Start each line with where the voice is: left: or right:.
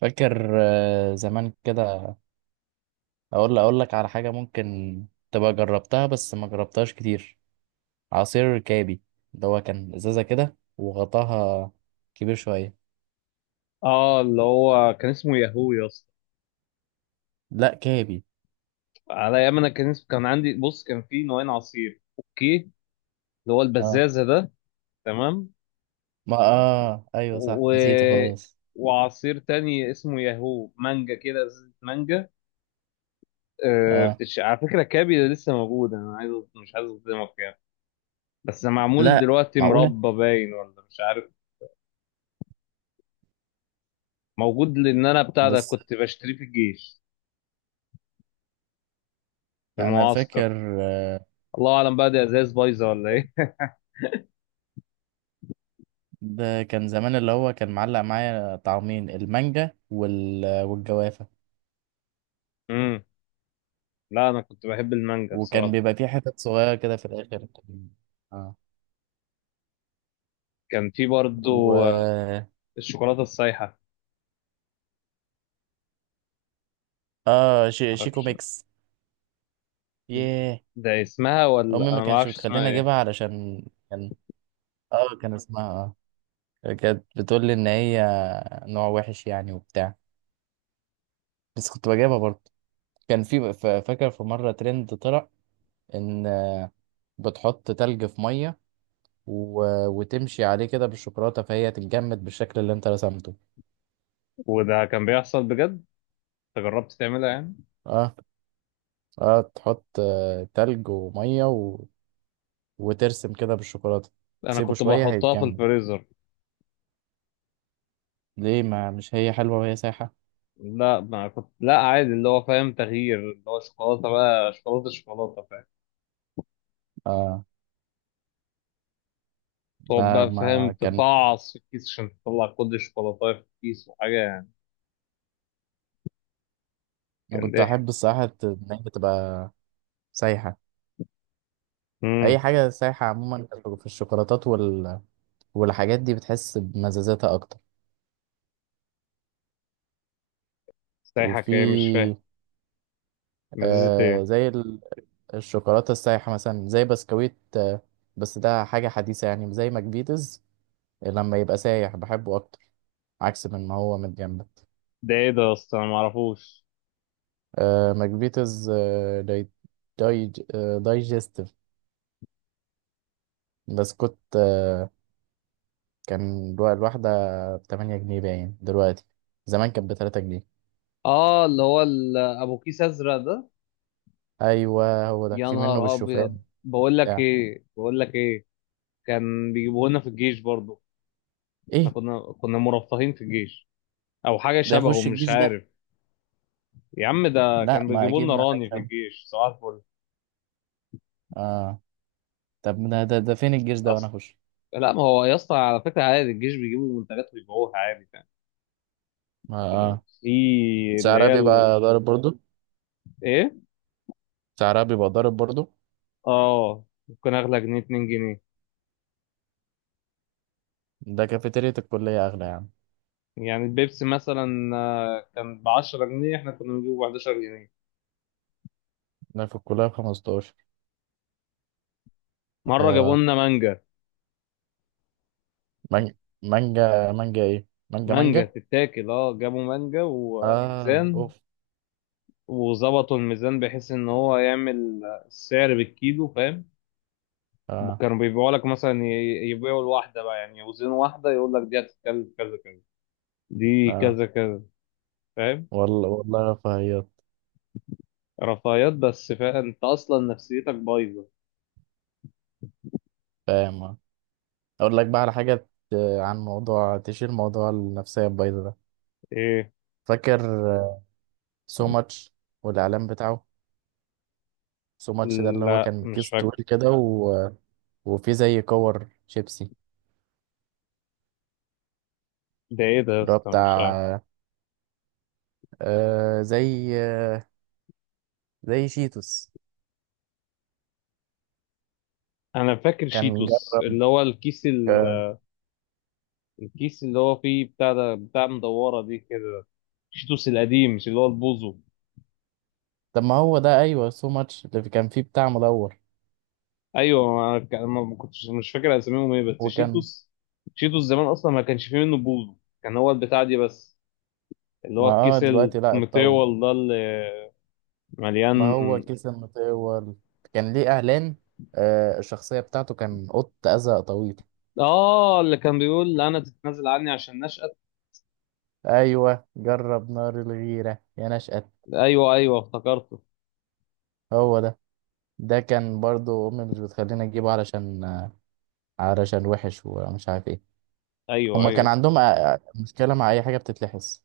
right: فاكر زمان كده. اقول لك على حاجه ممكن تبقى جربتها، بس ما جربتهاش كتير. عصير كابي ده، هو كان ازازه كده وغطاها كبير شويه.
left: اه، اللي هو كان اسمه ياهو يا اسطى.
right: لا كابي.
left: على ايام انا كان كان عندي بص، كان في نوعين عصير اوكي، اللي هو
right: اه.
left: البزازه ده، تمام.
right: ما اه ايوه صح،
left: و...
right: نسيته خالص.
left: وعصير تاني اسمه ياهو مانجا كده، ازازه مانجا.
right: اه.
left: على فكره كابي ده لسه موجود، انا عايز مش عايز اصدمك يعني، بس معمول
right: لا،
left: دلوقتي
right: معقوله؟
left: مربى باين ولا مش عارف. موجود، لان انا بتاع ده
right: بس
left: كنت بشتريه في الجيش، في
right: انا
left: المعسكر.
right: فاكر.
left: الله اعلم بقى دي ازاز بايظه ولا ايه.
right: ده كان زمان، اللي هو كان معلق معايا طعمين، المانجا والجوافه،
left: امم لا، انا كنت بحب المانجا
right: وكان
left: الصراحه.
right: بيبقى فيه حتت صغيره كده في الاخر. آه.
left: كان في برضو
right: و.
left: الشوكولاتة السايحة.
right: اه شيكو
left: معرفش،
right: ميكس. ياه.
left: ده اسمها ولا
right: امي ما
left: أنا
right: كانش
left: معرفش اسمها
right: بتخليني
left: إيه.
right: اجيبها، علشان كان، اه كان اسمها، اه كانت بتقول لي ان هي نوع وحش يعني وبتاع. بس كنت بجيبها برضه. كان في، فاكر في مره ترند طلع ان، بتحط تلج في ميه وتمشي عليه كده بالشوكولاته، فهي تتجمد بالشكل اللي انت رسمته.
left: وده كان بيحصل بجد؟ أنت جربت تعملها يعني؟
right: اه. اه تحط تلج وميه وترسم كده بالشوكولاته،
left: أنا
right: تسيبه
left: كنت
right: شويه
left: بحطها في
right: هيتجمد.
left: الفريزر.
right: ليه؟ ما مش هي حلوه وهي سايحه.
left: لا ما كنت، لا عادي، اللي هو فاهم تغيير، اللي هو شوكولاتة بقى شوكولاتة فاهم.
right: اه.
left: تقعد
right: لا
left: بقى فاهم
right: ما كان.
left: تفعص في الكيس عشان تطلع كل الشوكولاتة في الكيس وحاجة يعني.
right: انا
left: كان
right: كنت
left: ضحك.
right: احب الصراحه ان هي تبقى سايحه.
left: امم
right: اي حاجه سايحه عموما في الشوكولاتات والحاجات دي، بتحس بمزازاتها اكتر.
left: سايحة ايه؟ مش فاهم.
right: وفي
left: مزازة ايه؟
right: زي الشوكولاته السايحه مثلا، زي بسكويت آه. بس ده حاجه حديثه، يعني زي ماكبيتس لما يبقى سايح بحبه اكتر، عكس من ما هو من جنبه.
left: ده ايه ده يا اسطى؟ انا معرفوش.
right: آه ماكبيتس، دايجستيف. بسكوت كان الواحدة بتمانية جنيه باين دلوقتي، زمان كانت بتلاتة جنيه.
left: اه، اللي هو ابو كيس ازرق ده.
right: أيوه، هو ده،
left: يا
right: في منه
left: نهار ابيض.
right: بالشوفان.
left: بقول لك
right: بتاع.
left: ايه، بقول لك ايه، كان بيجيبوه لنا في الجيش برضه. احنا
right: إيه؟
left: كنا مرفهين في الجيش، او حاجه
right: ده
left: شبهه
right: يخش
left: مش
right: الجيش ده؟
left: عارف. يا عم، ده
right: لا
left: كان
right: ما
left: بيجيبوا
right: أكيد
left: لنا
right: بقى
left: راني في
right: هيكمل.
left: الجيش صباح الفل.
right: آه. طب ده فين الجيش ده وأنا
left: اصل
right: أخش؟
left: لا، ما هو يا اسطى على فكره عادي الجيش بيجيبوا منتجات ويبيعوها عادي يعني.
right: ما آه
left: في اللي
right: سعرها
left: هي
right: بيبقى ضارب برضو.
left: ايه،
right: سعرها بيبقى ضارب برضو.
left: اه ممكن اغلى جنيه، 2 جنيه
right: ده كافيتيريا الكلية أغلى يعني.
left: يعني. البيبسي مثلا كان ب 10 جنيه، احنا كنا بنجيبه ب 11 جنيه.
right: ده في الكلية بخمستاشر.
left: مره جابوا
right: آه.
left: لنا مانجا.
right: مانجا مانجا مانجا إيه؟ مانجا
left: مانجا
right: مانجا.
left: تتاكل، اه جابوا مانجا
right: آه
left: وميزان،
right: أوف.
left: وظبطوا الميزان بحيث ان هو يعمل السعر بالكيلو فاهم.
right: آه.
left: كانوا بيبيعوا لك مثلا يبيعوا الواحده بقى يعني، يوزنوا واحده يقول لك دي هتتكلف كذا كذا، دي
right: آه.
left: كذا كذا، فاهم.
right: والله والله رفاهيات.
left: رفاهيات بس، فا انت اصلا نفسيتك بايظه.
right: فاهم. آه. اقول لك بقى على حاجه. عن موضوع، تشير موضوع النفسيه البايظه ده.
left: ايه؟
right: فاكر سو ماتش والاعلان بتاعه؟ سو ماتش ده اللي هو
left: لا
right: كان
left: مش
right: كيس
left: فاكر.
right: طويل كده وفي زي كور شيبسي،
left: ده ايه ده يا
right: اللي هو
left: اسطى؟ مش عارف.
right: بتاع زي شيتوس.
left: انا فاكر
right: كان
left: شيتوس،
right: جرب.
left: اللي هو الكيس
right: آه،
left: الكيس اللي هو فيه بتاع ده، بتاع مدوره دي كده. شيتوس القديم مش اللي هو البوزو.
right: طب ما هو ده، ايوه، سو ماتش اللي كان فيه بتاع مدور.
left: ايوه، انا ما كنتش مش فاكر اساميهم ايه، بس
right: وكان،
left: شيتوس. شيتوس زمان اصلا ما كانش فيه منه بوز، كان هو البتاع دي بس، اللي
right: ما
left: هو
right: اه
left: الكيس
right: دلوقتي لا اتطور.
left: المطول ده اللي
right: ما
left: مليان.
right: هو كيس المطول، كان ليه اعلان. آه الشخصيه بتاعته كان قط ازرق طويل.
left: اه، اللي كان بيقول انا تتنازل عني عشان نشأت.
right: ايوه جرب نار الغيره يا نشأت.
left: ايوه، ايوه افتكرته.
right: هو ده. ده كان برضو امي مش بتخلينا نجيبه، علشان وحش ومش عارف ايه.
left: ايوه،
right: هما كان
left: ايوه.
right: عندهم، مشكله مع اي حاجه بتتلحس،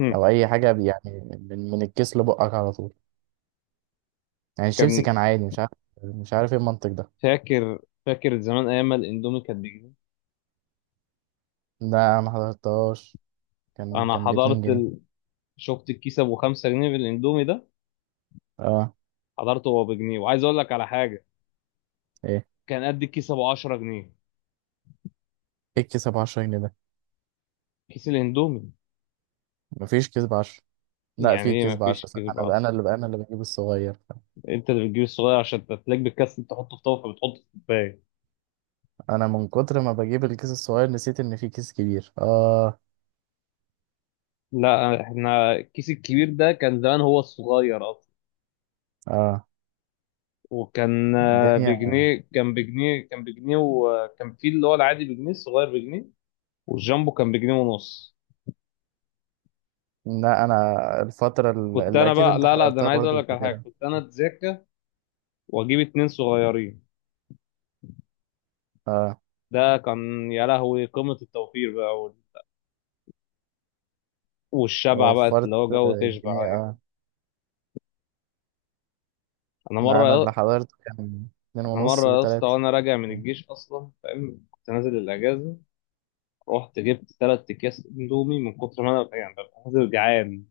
left: هم.
right: او اي حاجه يعني، من الكيس لبقك على طول. يعني الشيبسي
left: كان
right: كان عادي، مش عارف. مش عارف ايه المنطق ده.
left: فاكر، فاكر زمان ايام ما الاندومي كان بجنيه.
right: ده ما حضرتهاش. كان
left: انا
right: كان باتنين
left: حضرت
right: جنيه.
left: شفت الكيس ابو 5 جنيه بالاندومي ده.
right: اه.
left: حضرته هو بجنيه، وعايز اقول لك على حاجه،
right: ايه؟
left: كان قد الكيس ابو 10 جنيه.
right: ايه الكيس ب 10 جنيه ده؟
left: كيس الاندومي.
right: مفيش كيس ب 10. لا
left: يعني
right: في
left: ايه
right: كيس ب 10،
left: مفيش
right: صح.
left: كذب
right: انا بقى انا
left: اصلا!
right: اللي بقى انا اللي بجيب الصغير.
left: انت اللي بتجيب الصغير عشان تلاقي بالكاس انت تحطه في طاوله فبتحطه في الكوبايه.
right: انا من كتر ما بجيب الكيس الصغير، نسيت ان في كيس كبير. اه.
left: لا، احنا الكيس الكبير ده كان زمان هو الصغير اصلا.
right: اه
left: وكان
right: الدنيا.
left: بجنيه، كان بجنيه كان بجنيه وكان في اللي هو العادي بجنيه، الصغير بجنيه. والجامبو كان بجنيه ونص.
right: لا انا، الفترة
left: كنت
right: اللي
left: انا
right: اكيد
left: بقى،
right: انت
left: لا ده
right: حضرتها
left: انا عايز اقول
right: برضه
left: لك على حاجه،
right: فاكرها.
left: كنت انا اتذاكى واجيب 2 صغيرين.
right: اه.
left: ده كان يا لهوي قمه التوفير بقى والشبع بقى، اللي
right: وفرت
left: هو جو تشبع
right: جنيه.
left: ايوه.
right: اه.
left: انا
right: لا، انا اللي
left: مره
right: حضرته كان اتنين
left: انا مره
right: ونص
left: يا اسطى
right: وتلاتة.
left: وانا راجع من الجيش اصلا فاهم، كنت نازل الاجازه. رحت جبت 3 اكياس اندومي من كتر ما انا يعني ببقى نازل جعان،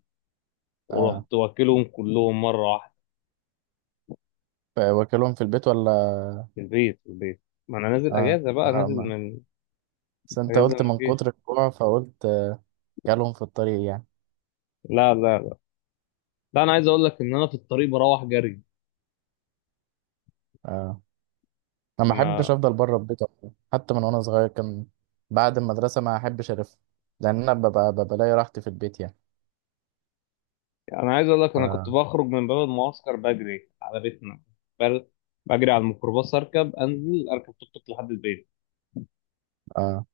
right: اه.
left: ورحت واكلهم كلهم مره واحده.
right: واكلهم في البيت ولا؟
left: في البيت، ما انا نازل
right: اه.
left: اجازه بقى،
right: اه.
left: نازل
right: ما.
left: من
right: بس انت
left: اجازه
right: قلت
left: من
right: من
left: الجيش.
right: كتر الجوع، فقلت كلهم في الطريق يعني.
left: لا لا لا لا، انا عايز اقول لك ان انا في الطريق بروح جري.
right: اه. انا ما احبش
left: ما
right: افضل بره البيت أصلاً. حتى من وانا صغير، كان بعد المدرسه ما احبش الف، لان انا ببقى لاقي راحتي في البيت يعني.
left: يعني انا عايز اقول لك
right: ف.
left: انا كنت بخرج من باب المعسكر بجري على بيتنا. بل- بجري على الميكروباص، اركب انزل، اركب توك توك لحد البيت.
right: اه.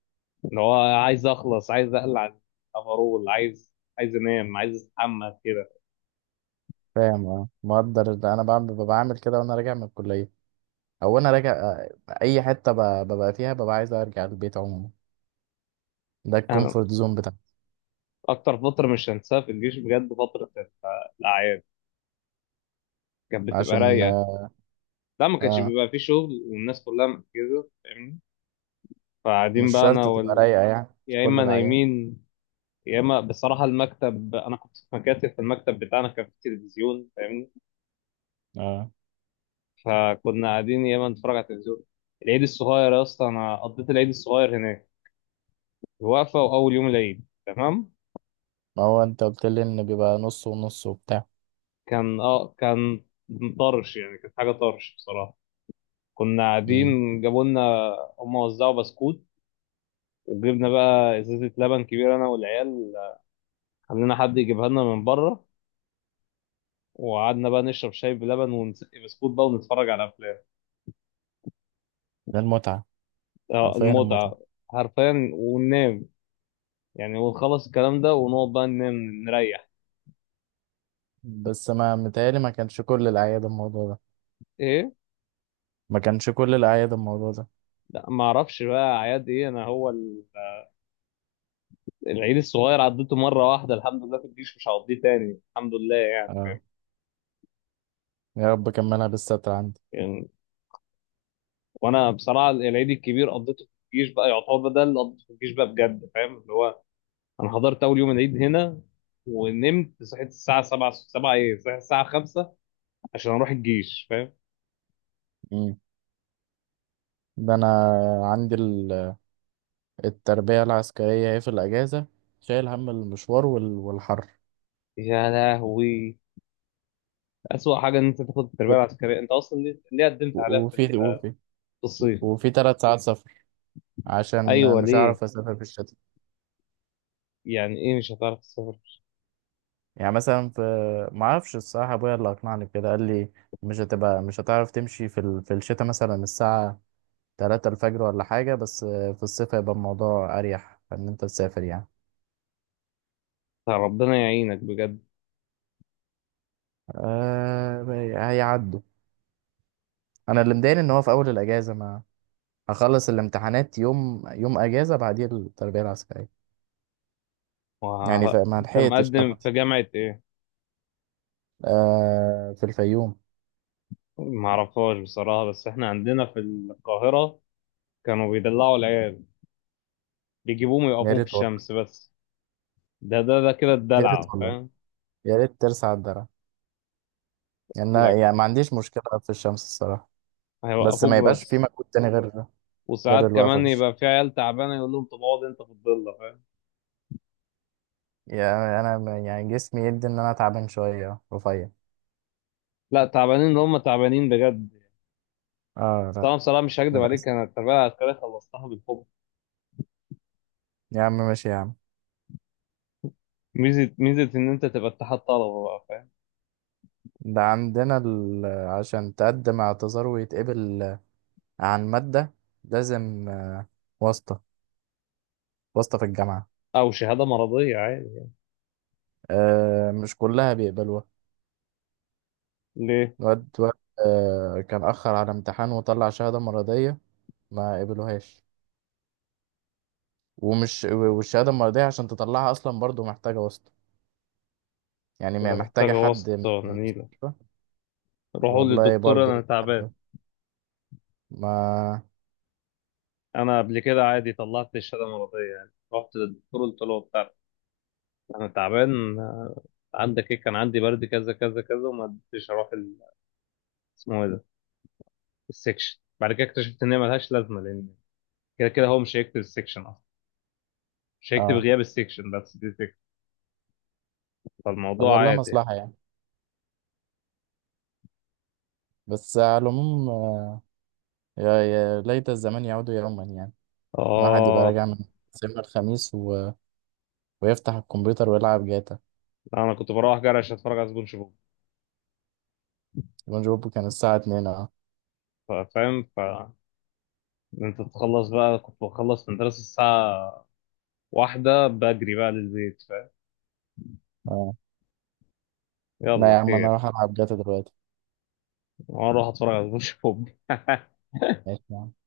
left: اللي هو عايز اخلص، عايز اقلع الافرول، عايز انام، عايز استحمى كده.
right: فاهم. اه مقدر. ده انا بعمل، بعمل كده وانا راجع من الكليه، او انا راجع اي حته ببقى فيها، ببقى عايز ارجع البيت عموما. ده
left: انا
right: الكومفورت زون بتاعي.
left: اكتر فتره مش هنساها في الجيش بجد، فتره الاعياد، كانت بتبقى
right: عشان.
left: رايقه.
right: اه.
left: لا، ما كانش
right: آه،
left: بيبقى فيه شغل والناس كلها مركزه فاهمني. فقاعدين
right: مش
left: بقى انا
right: شرط تبقى رايقه يعني، مش
left: يا
right: كل
left: اما
right: العيال.
left: نايمين، يا اما بصراحه المكتب، انا كنت في مكاتب، في المكتب بتاعنا كان في تلفزيون فاهمني.
right: اه،
left: فكنا قاعدين يا اما نتفرج على التلفزيون. العيد الصغير يا اسطى، انا قضيت العيد الصغير هناك. الوقفه واول يوم العيد تمام.
right: ما هو انت قلت لي ان بيبقى نص ونص وبتاع.
left: كان طرش يعني، كانت حاجه طرش بصراحه. كنا
right: امم.
left: قاعدين، جابوا لنا، هم وزعوا بسكوت، وجبنا بقى ازازه لبن كبيره انا والعيال، خلينا حد يجيبها لنا من بره. وقعدنا بقى نشرب شاي بلبن، ونسقي بسكوت بقى، ونتفرج على افلام.
right: ده المتعه.
left: اه
right: حرفيا المتعه.
left: المتعه، حرفيا وننام يعني. ونخلص الكلام ده، ونقعد بقى ننام، نريح.
right: بس ما متهيألي ما كانش كل الأعياد الموضوع ده.
left: ايه؟
right: ما كانش كل الأعياد الموضوع ده.
left: لا، ما اعرفش بقى اعياد ايه، انا هو العيد الصغير عديته مره واحده الحمد لله في الجيش، مش هعديه تاني الحمد لله يعني،
right: آه. يا رب كملها بالستر عندي.
left: يعني وانا بصراحه العيد الكبير قضيته في الجيش بقى، يعتبر ده اللي قضيته في الجيش بقى بجد فاهم، اللي هو انا حضرت اول يوم العيد هنا، ونمت صحيت الساعه 7، 7 ايه، صحيت الساعه 5 عشان اروح الجيش فاهم.
right: مم. ده أنا، عندي التربية العسكرية هي في الأجازة، شايل هم المشوار والحر،
left: يا لهوي، اسوأ حاجه ان انت تاخد التربيه
right: و-
left: العسكريه. انت اصلا ليه قدمت عليها في
right: وفي وفي
left: في الصيف؟
right: وفي تلات ساعات سفر،
left: ايوه
right: عشان مش
left: ليه؟
right: هعرف أسافر في الشتاء.
left: يعني ايه مش هتعرف تسافر؟
right: يعني مثلا في. معرفش الصراحة، أبويا اللي أقنعني بكده، قال لي مش هتعرف تمشي في الشتاء، مثلا الساعة تلاتة الفجر ولا حاجة. بس في الصيف هيبقى الموضوع أريح، إن أنت تسافر يعني.
left: ربنا يعينك بجد.
right: آه. هيعدوا. انا اللي مضايقني، ان هو في اول الاجازه ما هخلص الامتحانات يوم، يوم اجازه بعديه التربيه العسكريه. يعني فما
left: انت
right: لحقتش
left: مقدم
right: حتى.
left: في جامعه ايه؟
right: آه في الفيوم.
left: ما اعرفهاش بصراحه، بس احنا عندنا في القاهره كانوا بيدلعوا العيال، بيجيبوهم
right: يا
left: يوقفوهم في
right: ريت والله.
left: الشمس بس. ده كده
right: يا ريت
left: الدلع
right: والله.
left: فاهم.
right: يا ريت ترسع الدرع. يعني
left: لك،
right: يعني ما عنديش مشكله في الشمس الصراحه. بس
left: هيوقفوك
right: ما يبقاش في
left: بس.
right: مجهود تاني، غير
left: وساعات
right: الوقفه في
left: كمان
right: الشمس.
left: يبقى في عيال تعبانه يقول لهم طب اقعد انت في الضله فاهم.
right: يعني انا يعني جسمي يدي ان انا تعبان شويه، رفيع.
left: لا، تعبانين اللي هم تعبانين بجد.
right: اه. لا
left: طبعا بصراحه مش هكدب عليك،
right: للاسف.
left: انا التربيه العسكريه خلصتها بالحب.
right: يا عم ماشي يا عم.
left: ميزه ان انت تبقى اتحاد طلبه بقى فاهم،
right: ده عندنا عشان تقدم اعتذار ويتقبل عن ماده، لازم واسطة. واسطة في الجامعة.
left: او شهاده مرضيه عادي.
right: آه مش كلها بيقبلوها.
left: ليه؟
right: الواد واد. آه كان أخر على امتحان، وطلع شهادة مرضية، ما قبلوهاش. والشهادة المرضية عشان تطلعها أصلا، برضو محتاجة واسطة. يعني
left: ولا محتاجه
right: محتاجة حد من
left: واسطه
right: من
left: ولا نيله.
right: المستشفى.
left: روحوا
right: والله
left: للدكتور انا
right: برضو
left: تعبان.
right: عارفة. ما
left: انا قبل كده عادي طلعت الشهاده مرضيه يعني، رحت للدكتور قلت له بتاع انا تعبان. عندك ايه؟ كان عندي برد كذا كذا كذا، وما قدرتش اروح اسمه ايه ده، السكشن. بعد كده اكتشفت ان هي ملهاش لازمه، لان كده كده هو مش هيكتب السكشن اصلا، مش هيكتب
right: اه
left: غياب السكشن، بس دي فكره.
right: طب
left: فالموضوع
right: والله
left: عادي يعني.
right: مصلحة يعني. بس على العموم يا ليت الزمان يعود يوما يعني. الواحد يبقى
left: اه،
right: راجع من سينما الخميس ويفتح الكمبيوتر ويلعب جاتا.
left: انا كنت بروح جرش اتفرج على سبونج بوب.
right: يبقى جوبه كان الساعة 2. اه.
left: فاهم. انت تخلص بقى، كنت بخلص من دراسة الساعة واحدة بجري بقى للبيت فاهم.
right: آه. لا
left: يلا
right: يا عم، انا
left: خير،
right: اروح العب جاتا دلوقتي.
left: واروح اتفرج على سبونج بوب
right: ماشي يا عم.